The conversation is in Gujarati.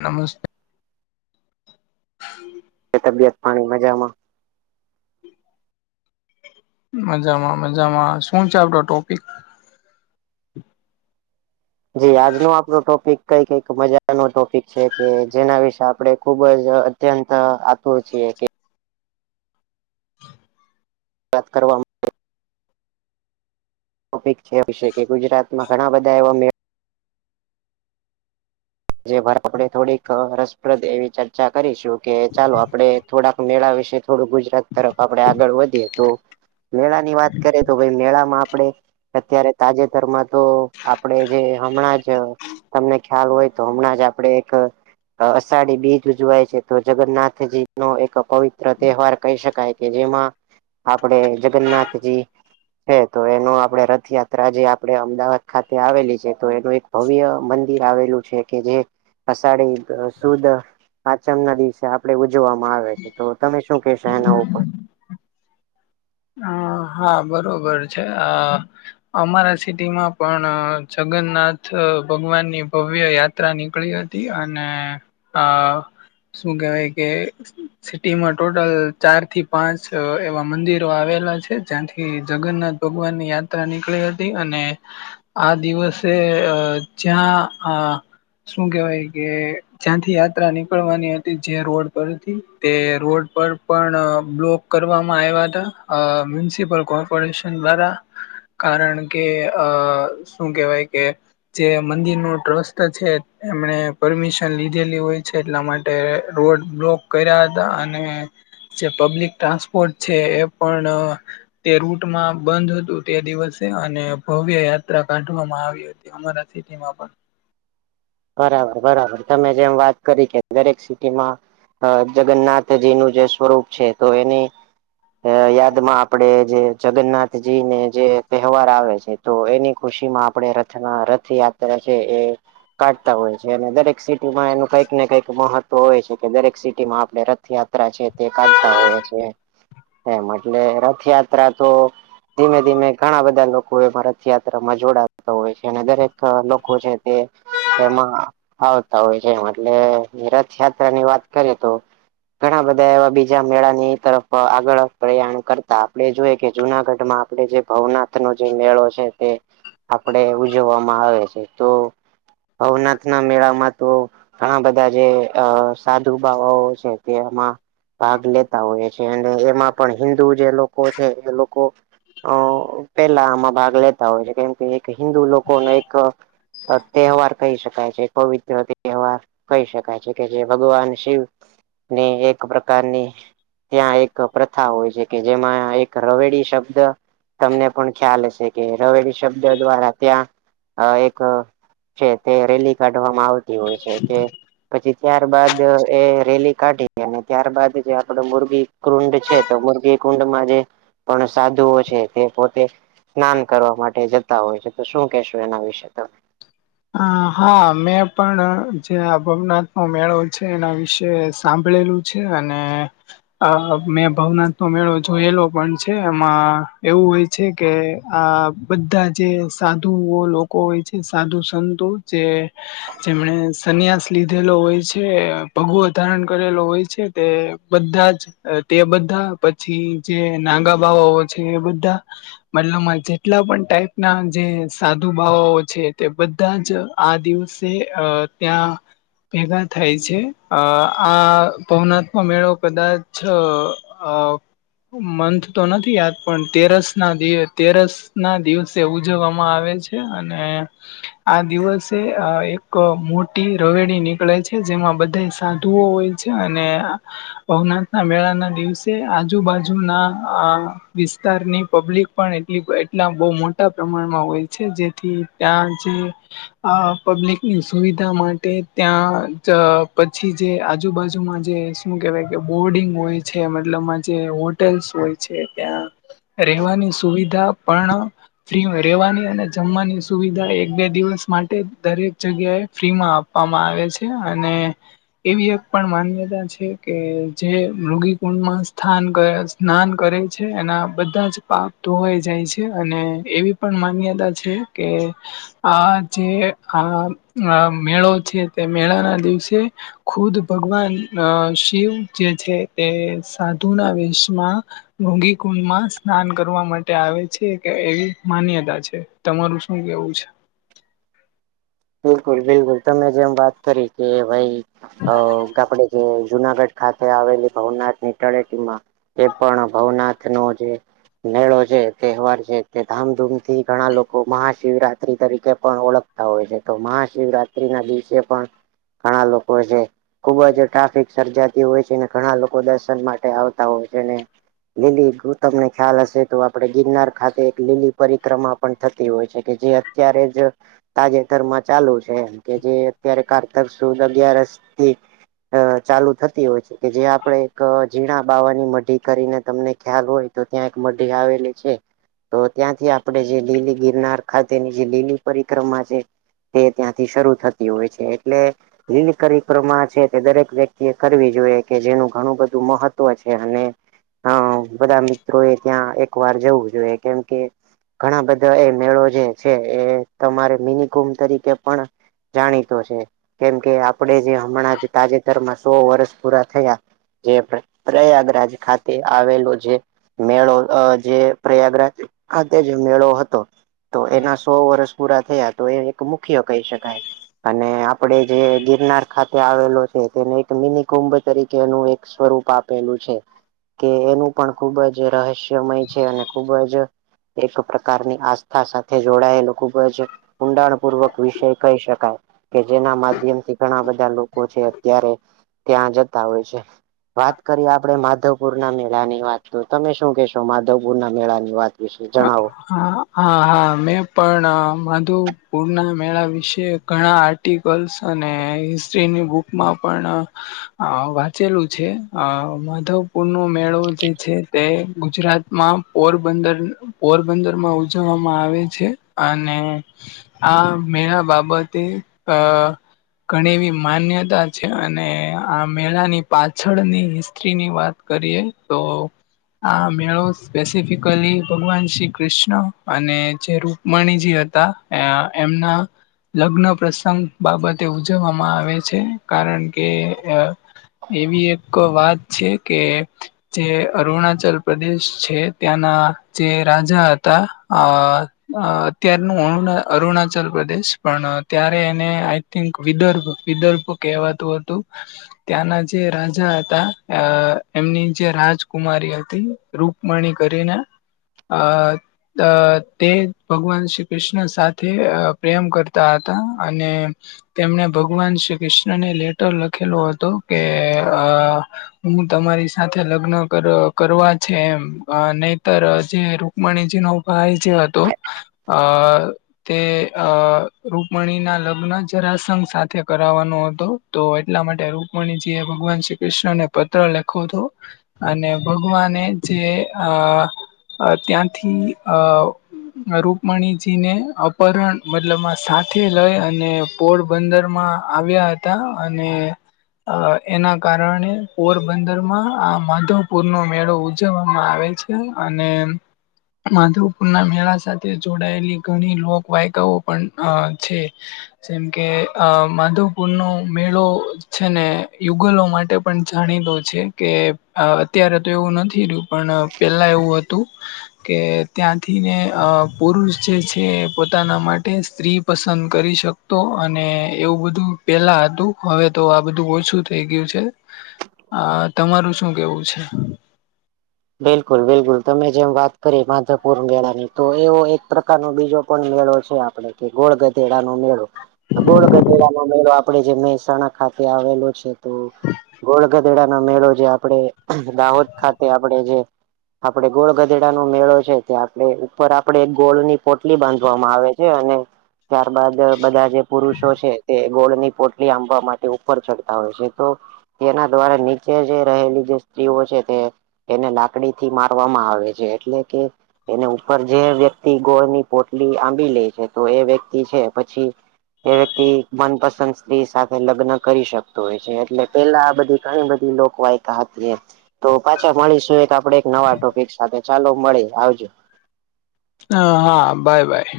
નમસ્તે તબિયત પાણી મજામાં મજામાં મજામાં શું છે આપડો ટોપિક? જી આજનો આપનું ટોપિક કઈ કક મજા નો ટોપિક છે કે જેના વિશે આપડે ખુબ જ અત્યંત આતુર છીએ વાત કરવામાં ટોપિક છે વિશે કે ગુજરાત માં ઘણા બધા એવા મે જે પર આપડે થોડીક રસપ્રદ એવી ચર્ચા કરીશું કે ચાલો આપડે થોડાક મેળા વિશે થોડું ગુજરાત તરફ આપડે આગળ વધીએ તો મેળા ની વાત કરે તો ભાઈ મેળા માં આપડે અત્યારે તાજેતરમાં તો આપડે જે હમણાં જ તમને ખ્યાલ હોય તો હમણાં જ આપડે એક અષાઢી બીજ ઉજવાય છે તો જગન્નાથજી નો એક પવિત્ર તહેવાર કહી શકાય કે જેમાં આપણે જગન્નાથજી હ તો એનું આપડે રથયાત્રા જે આપણે અમદાવાદ ખાતે આવેલી છે તો એનું એક ભવ્ય મંદિર આવેલું છે. કે જે અષાઢી સુદ પાચમ ના દિવસે આ પડે ઉજવામાં આવે છે, તો તમે શું કહેશો એના ઉપર? હ હા બરોબર છે હ અમારા સિટીમાં પણ જગન્નાથ ભગવાન ની ભવ્ય યા ત્રા નીકળી હતી અને આ શું કેવાય કે સિટીમાં ટોટલ ચાર થી પાંચ એવા મંદિર આવેલા છે જ્યાંથી જગન્નાથ ભગવાન ની યાત્રા નીકળી હતી અને આ દિવસે અ જ્યાં આ શું કેવાય કે જ્યાંથી યાત્રા નીકળવાની હતી જે રોડ પરથી તે રોડ પર પણ બ્લોક કરવામાં આવ્યા હતા અ મ્યુનિસિપલ કોર્પોરેશન દ્વારા કારણ કે આ શું કેહેવાય કે જે મંદિર નુ ટ્રસ્ટ છે એમને પરમિશન લીધેલી હોય છે એટલા મા ટે રોડ બ્લોક કર્યા હતા અને જે પબ્લિક ટ્રાન્સપોર્ટ છે એ પણ તે રૂટમાં બંધ હતું તે દિવસે અને ભવ્ય યાત્રા કાઢવામાં આવી હતી અમારા સિટી માં પણ બરાબર બરાબર તમે જેમ વાત કરી કે દરેક સિટીમાં અ જગન્નાથજી નું જે સ્વરૂપ છે તો એની યાદમાં આપડે જે જગન્નાથજી ને જે તહેવાર આવે છે તો એની ખુશી માં આપણે રથના રથયાત્રા છે એ કાઢતા હોય છે અને દરેક સિટીમાં એનું કઈક ને કંઈક મહત્વ હોય છે કે દરેક સિટીમાં આપણે રથયાત્રા છે, તે કાઢતા હોય છે. એમ એટલે રથયાત્રા તો ધીમે ધીમે ઘણા બધા લોકો એમાં રથયાત્રામાં જોડાતા હોય છે અને દરેક લોકો છે તે એમાં આવતા હોય છે એમ એટલે રથયાત્રા ની વાત કરીએ તો ઘણા બધા એવા બી જા મેળાની તરફ આગળ પ્રયાણ કરતા આપણે જોઈએ કે જુનાગઢ માં આપણે જે ભવના થ નો જે મેળો છે તે આપડે ઉજવવામાં આવે છે તો ભવનાથ ના મેળામાં તો ઘણા બધા જે સાધુ બાવાઓ છે તે એમાં ભાગ લેતા હોય છે અને એમાં પણ હિન્દુ જે લોકો છે એ લોકો અ પેલા આમાં ભાગ લેતા હોય છે કેમ કે એક હિન્દુ લોકોને એક તહેવાર કહી શકાય છે પવિત્ર તહેવાર કહી શકાય છે કે જે ભગવાન શિવ ને એક પ્રકારની ત્યાં એક પ્રથા હોય છે કે જેમાં એક રવેડી શબ્દ તમને પણ ખ્યાલ હશે કે રવેડી શબ્દ દ્વારા ત્યાં આ એક છે તે રેલી કાઢવામાં આવતી હોય છે કે પછી ત્યાર બાદ એ રેલી કાઢી અને ત્યારબાદ જે આપડ મોરબી કુંડ છે મુર્ગી કુંડમા જે પણ સાધુઓ છે તે પોતે સ્નાન કરવા માટે જતા હોય છે. ત શું કેહેશું એના વિશે તમે? હ હા મેં પણ જે ભવનાથ નો મેળો છે એના વિશે સાંભળેલું છે અને અ મેં ભવનાથ નો મેળો જોયેલો પણ છે એમાં એવું હોય છે કે આ બધા જે સાધુ લોકો હોય છે સાધુ સંતો જે જેમણે સન્યાસ લીધેલો હોય છે ભગવો ધારણ કરેલો હોય છે તે બધા જ તે બધા પછી જે નાંગા બાવાઓ છે એ બધા મતલબમાં જેટલા પણ ટાઈપ ના જે સાધુ બાવઓ છે તે બ બધા જ આ દિવસે અ ત્યાં ભેગા થાય છે અ આ ભવનાથ ન મેળો કદાચ અ મંન તો નથી યાદ પણ તેરસ ના દિવ તેરસ ના દિવસે ઉજવવામાં આવે છે અને આ દિવસે એક મોટી રવેડી નીકળે છે જેમાં બધાય સાધુઓ હોય છે અને ભવનાથ ના મેળા ના દિવસે આજુબાજુના વિસ્તારની પબ્લિક પણ એટલી એટલા બહુ મોટા પ્રમાણમાં હોય છે જેથી ત્યાં જે અ પબ્લિકની સુવિધા માટે ત્યાં જ પછી જે આજુબાજુમાં જે શું કેવાય કે બોર્ડિંગ હોય છે મતલબમાં જે હો ટેલ્સ હોય છે ત્યાં રહેવાની સુવિધા પણ ફ્રી રેવાની અને જમવાની સુવિધા એક બે દિવસ માટે દરેક જગ્યાએ ફ્રીમાં આપવામાં આવે છે અને એવી એક પણ માન્યતા છે કે જે મૃગી કુંડમાં સ્થાન કરે સ્નાન કરે છે એના બધા જ પાપ ધોવાઈ જાય છે અને એવી પણ માન્યતા છે કે આ જે આ અ મેળો છે તે મેળાના દિવસે ખુદ ભગવાન શિવ જે છે તે સાધુના વેશમાં મોગી કુંડમાં સ્નાન કરવા માટે આવે છે કે એવી માન્યતા છે તમારું શું કેવું છે બિલકુલ બિલકુલ તમે જેમ વાત કરી કે ભાઈ આપડે જે જુનાગઢ ખાતે આવેલી ભવનાથ ની ટળેટીમાં એ પણ ભવનાથ નો જે મેળો છે તહેવાર છે તે ધામધૂમ થી ઘણા લોકો મહાશિવરાત્રી તરીકે પણ ઓળખ તા હોય છે તો મહાશિવરાત્રી ના દિવસે પણ ઘણા લોકો છે ખુબ જ ટ્રાફિક સર્જાતી હોય છે અને ઘણા લોકો દર્શન માટે આવતા હોય છેને લીલી ગ તમને ખ્યાલ હશે તો આપણે ગિરનાર ખાતે એક લીલી પરિક્રમા પણ થતી હોય છે કે જે ત્યારે જ તજે તર મા ચાલુ છે એમ કે જે અત્યારે કારત સુ અગિયારસથી અ ચાલુ થતી હોય છે કે જે આપણેે એક ઝીણા બાવાની મઢી કરીને તમને ખ્યાલ હોય તો ત્યાં એક મઢી આવેલી છે તો ત્યાંથી આપડે જે લીલી ગિરનાર ખાતેની જે લીલી પરિક્રમા છે તે ત્યાંથી શરૂ થતી હોય છે એટલે લીલ પરિક્રમા છે તે દરેક વ્યક્તિ એ કરવી જોઈએ કે જેનું ઘણું બધું મહત્વ છે અને બધા મિત્રો એ ત્યાં એક વાર જવું જોઈએ કેમ કે ઘણા બધા એ મેળો જે છે એ તમારે કુંભ તરીકે પણ જાણીતો છે કેમ કે આપણે જે હમણાં તાજેતરમાં સો વર્ષ પૂરા થયા જે પ્રયાગરાજ ખાતે આવેલો જે મેળો અ જે પ્રયાગરાજ ખાતે જ મેળો હતો તો એના સો વર્ષ પૂરા થયા તો એ એક મુખ્ય કહી શકાય અને આપડે જે ગિરનાર ખાતે આવેલો છે તેને એક મિની કુંભ તરીકેનું એનું એક સ્વરૂપ આપ પેલું છે કે એનું પણ ખૂબ જ રહસ્યમય છે અને ખુબ જ એક પ્રકારની આસ્થા સાથે જોડાયેલું ખૂબ જ ઊંડાણપૂર્વક વિષય કહી શકાય કે જેના માધ્યમ થી ઘણા બધા લોકો છે અત્યારે ત્યાં જતા હોય છે વાત કરીએ આપડણે માધવપુર ના મેળા ની વાત તો તમે શું કેશો માધવપુર ના મેળા ની વાત વિશે જણાવો હા હા હા મેં પણ માધુપુરના મેળા વિશે ઘણા આ આર્ટિકલ્સ અને હિસ્ટ્રીની બુકમાં પણ અ વાંચેલું છે અ માધવપુર નો મેળો જે છે તે ગુજરાત માં પોરબંદર પોરબંદર માં ઉજવવામાં આવે છે અને આ મેરા બાબતે અ ઘણી એવી માન્યતા છે અને આ મેળાની પાછળની હિસ્ટ્રીની વાત કરીએ તો આ મેળો સ્પેસિફિકલી ભગવાન શ્રી કૃષ્ણ અને જે રૂપમણીજી હતા એમના લગ્ન પ્રસંગ બાબતે ઉજવવામાં આવે છે કારણ કે એવી એક વાત છે કે જે અરુણાચલ પ્રદેશ છે ત્યાંના જે રાજા હતા અ અત્યારનું અ અરુણાચલ પ્રદેશ પણ ત્યારે એને આઈ થિંક વિદર્ભ વિદર્ભ કહેવાતું હતું ત્યાંના જે રાજા હતા અ એમની જે રાજકુમારી હતી રુક મણી કરીને અ અ તે ભગવાન શ્રી કૃષ્ણ સાથે પ્રેમ કરતા હતા અને તેમણે ભગવાન શ્રી કૃષ્ણને લેટર લખેલો હતો કે આ હું તમારી સાથે લગ્ન કરવા છે એમ નહી તર જે રુકમણીજી નો ભાઈ જે હતો અ તે અ રૂકમણી ના લગ્ન જરાસઘ સાથે કરવાનો હતો તો એટલા માટે રૂકમણીજી એ ભગવાન શ્રી કૃષ્ણને પત્ર લયખો હતો અને ભગવાને જે આ અ ત્યાંથી અ રૂકમણીજીને અપહરણ મતલબમાં સાથે લઈ અને પોરબંદર માં આવ્યા હતા અને અ એના કારણે પોરબંદર માં આ માધવપુર નો મેળો ઉ જવવામાં આવે છે અને માધવપુર ના મેળા સાથે જોડાયેલી ઘણી લોક વાયકાઓ પણ છે. જેમ કે અ માધવપુર નો મેળો છે ને યુગલો માટે પણ જાણીતો છે કે અત્યારે તો એવું નથી રહ્યું પણ પેલા એવું હતું કે ત્યાંથીને અ પુરુષ જે છે પોતાના માટે સ્ત્રી પસંદ કરી શક તો અને એવું બધું પેલા હતું હવે તો આ બધું ઓછું થઈ ગયું છે. આ તમારું શું કેવું છે? બિલકુલ બિલકુલ તમે જેમ વાત કરી માધવપુર મેળા ની તો એવો એક પ્રકાર નો બીજો પણ મેળો છે. કે ગોળ ગધેડા નો મેળો ગોળ ગધેડા નો મેળો આ પડે જે મહેસાણા ખાતે આવેલો છે તો ગોળ ગધેડાનો મેળો જે આપડે દાહોદ ખાતે આપડે જે આપડે ગોળ ગધેડા નો મેળો છે તે આપડે ઉપર આપડે ગોળની પોટલી બાંધવામાં આવે છે અને ત્યારબાદ બધા જે પુરુષો છે તે ગોળ ની પોટલી આંબવા માટે ઉપર ચડતા હોય છે તો તેના દ્વારા નીચે જે રહેલી જે સ્ત્રીઓ છે તે એને લાકડીથી મારવામાં આવે છે એટલે કે એને ઉપર જે વ્યક્તિ ગોળની પોટલી આંબી લે છે તો એ વ્યક્તિ છે પછી એ વ્યક્તિ મનપસંદ સ્ત્રી સાથે લગ્ન કરી શકતો હોય છે એટલે પેલા આ બધી ઘણી બધી લો ક વાયકા હતી એમ તો પાછા મળીશું એક આપડે એક નવા ટોપિક સાથે ચાલો મળી આવજો. હ હા બાય બાય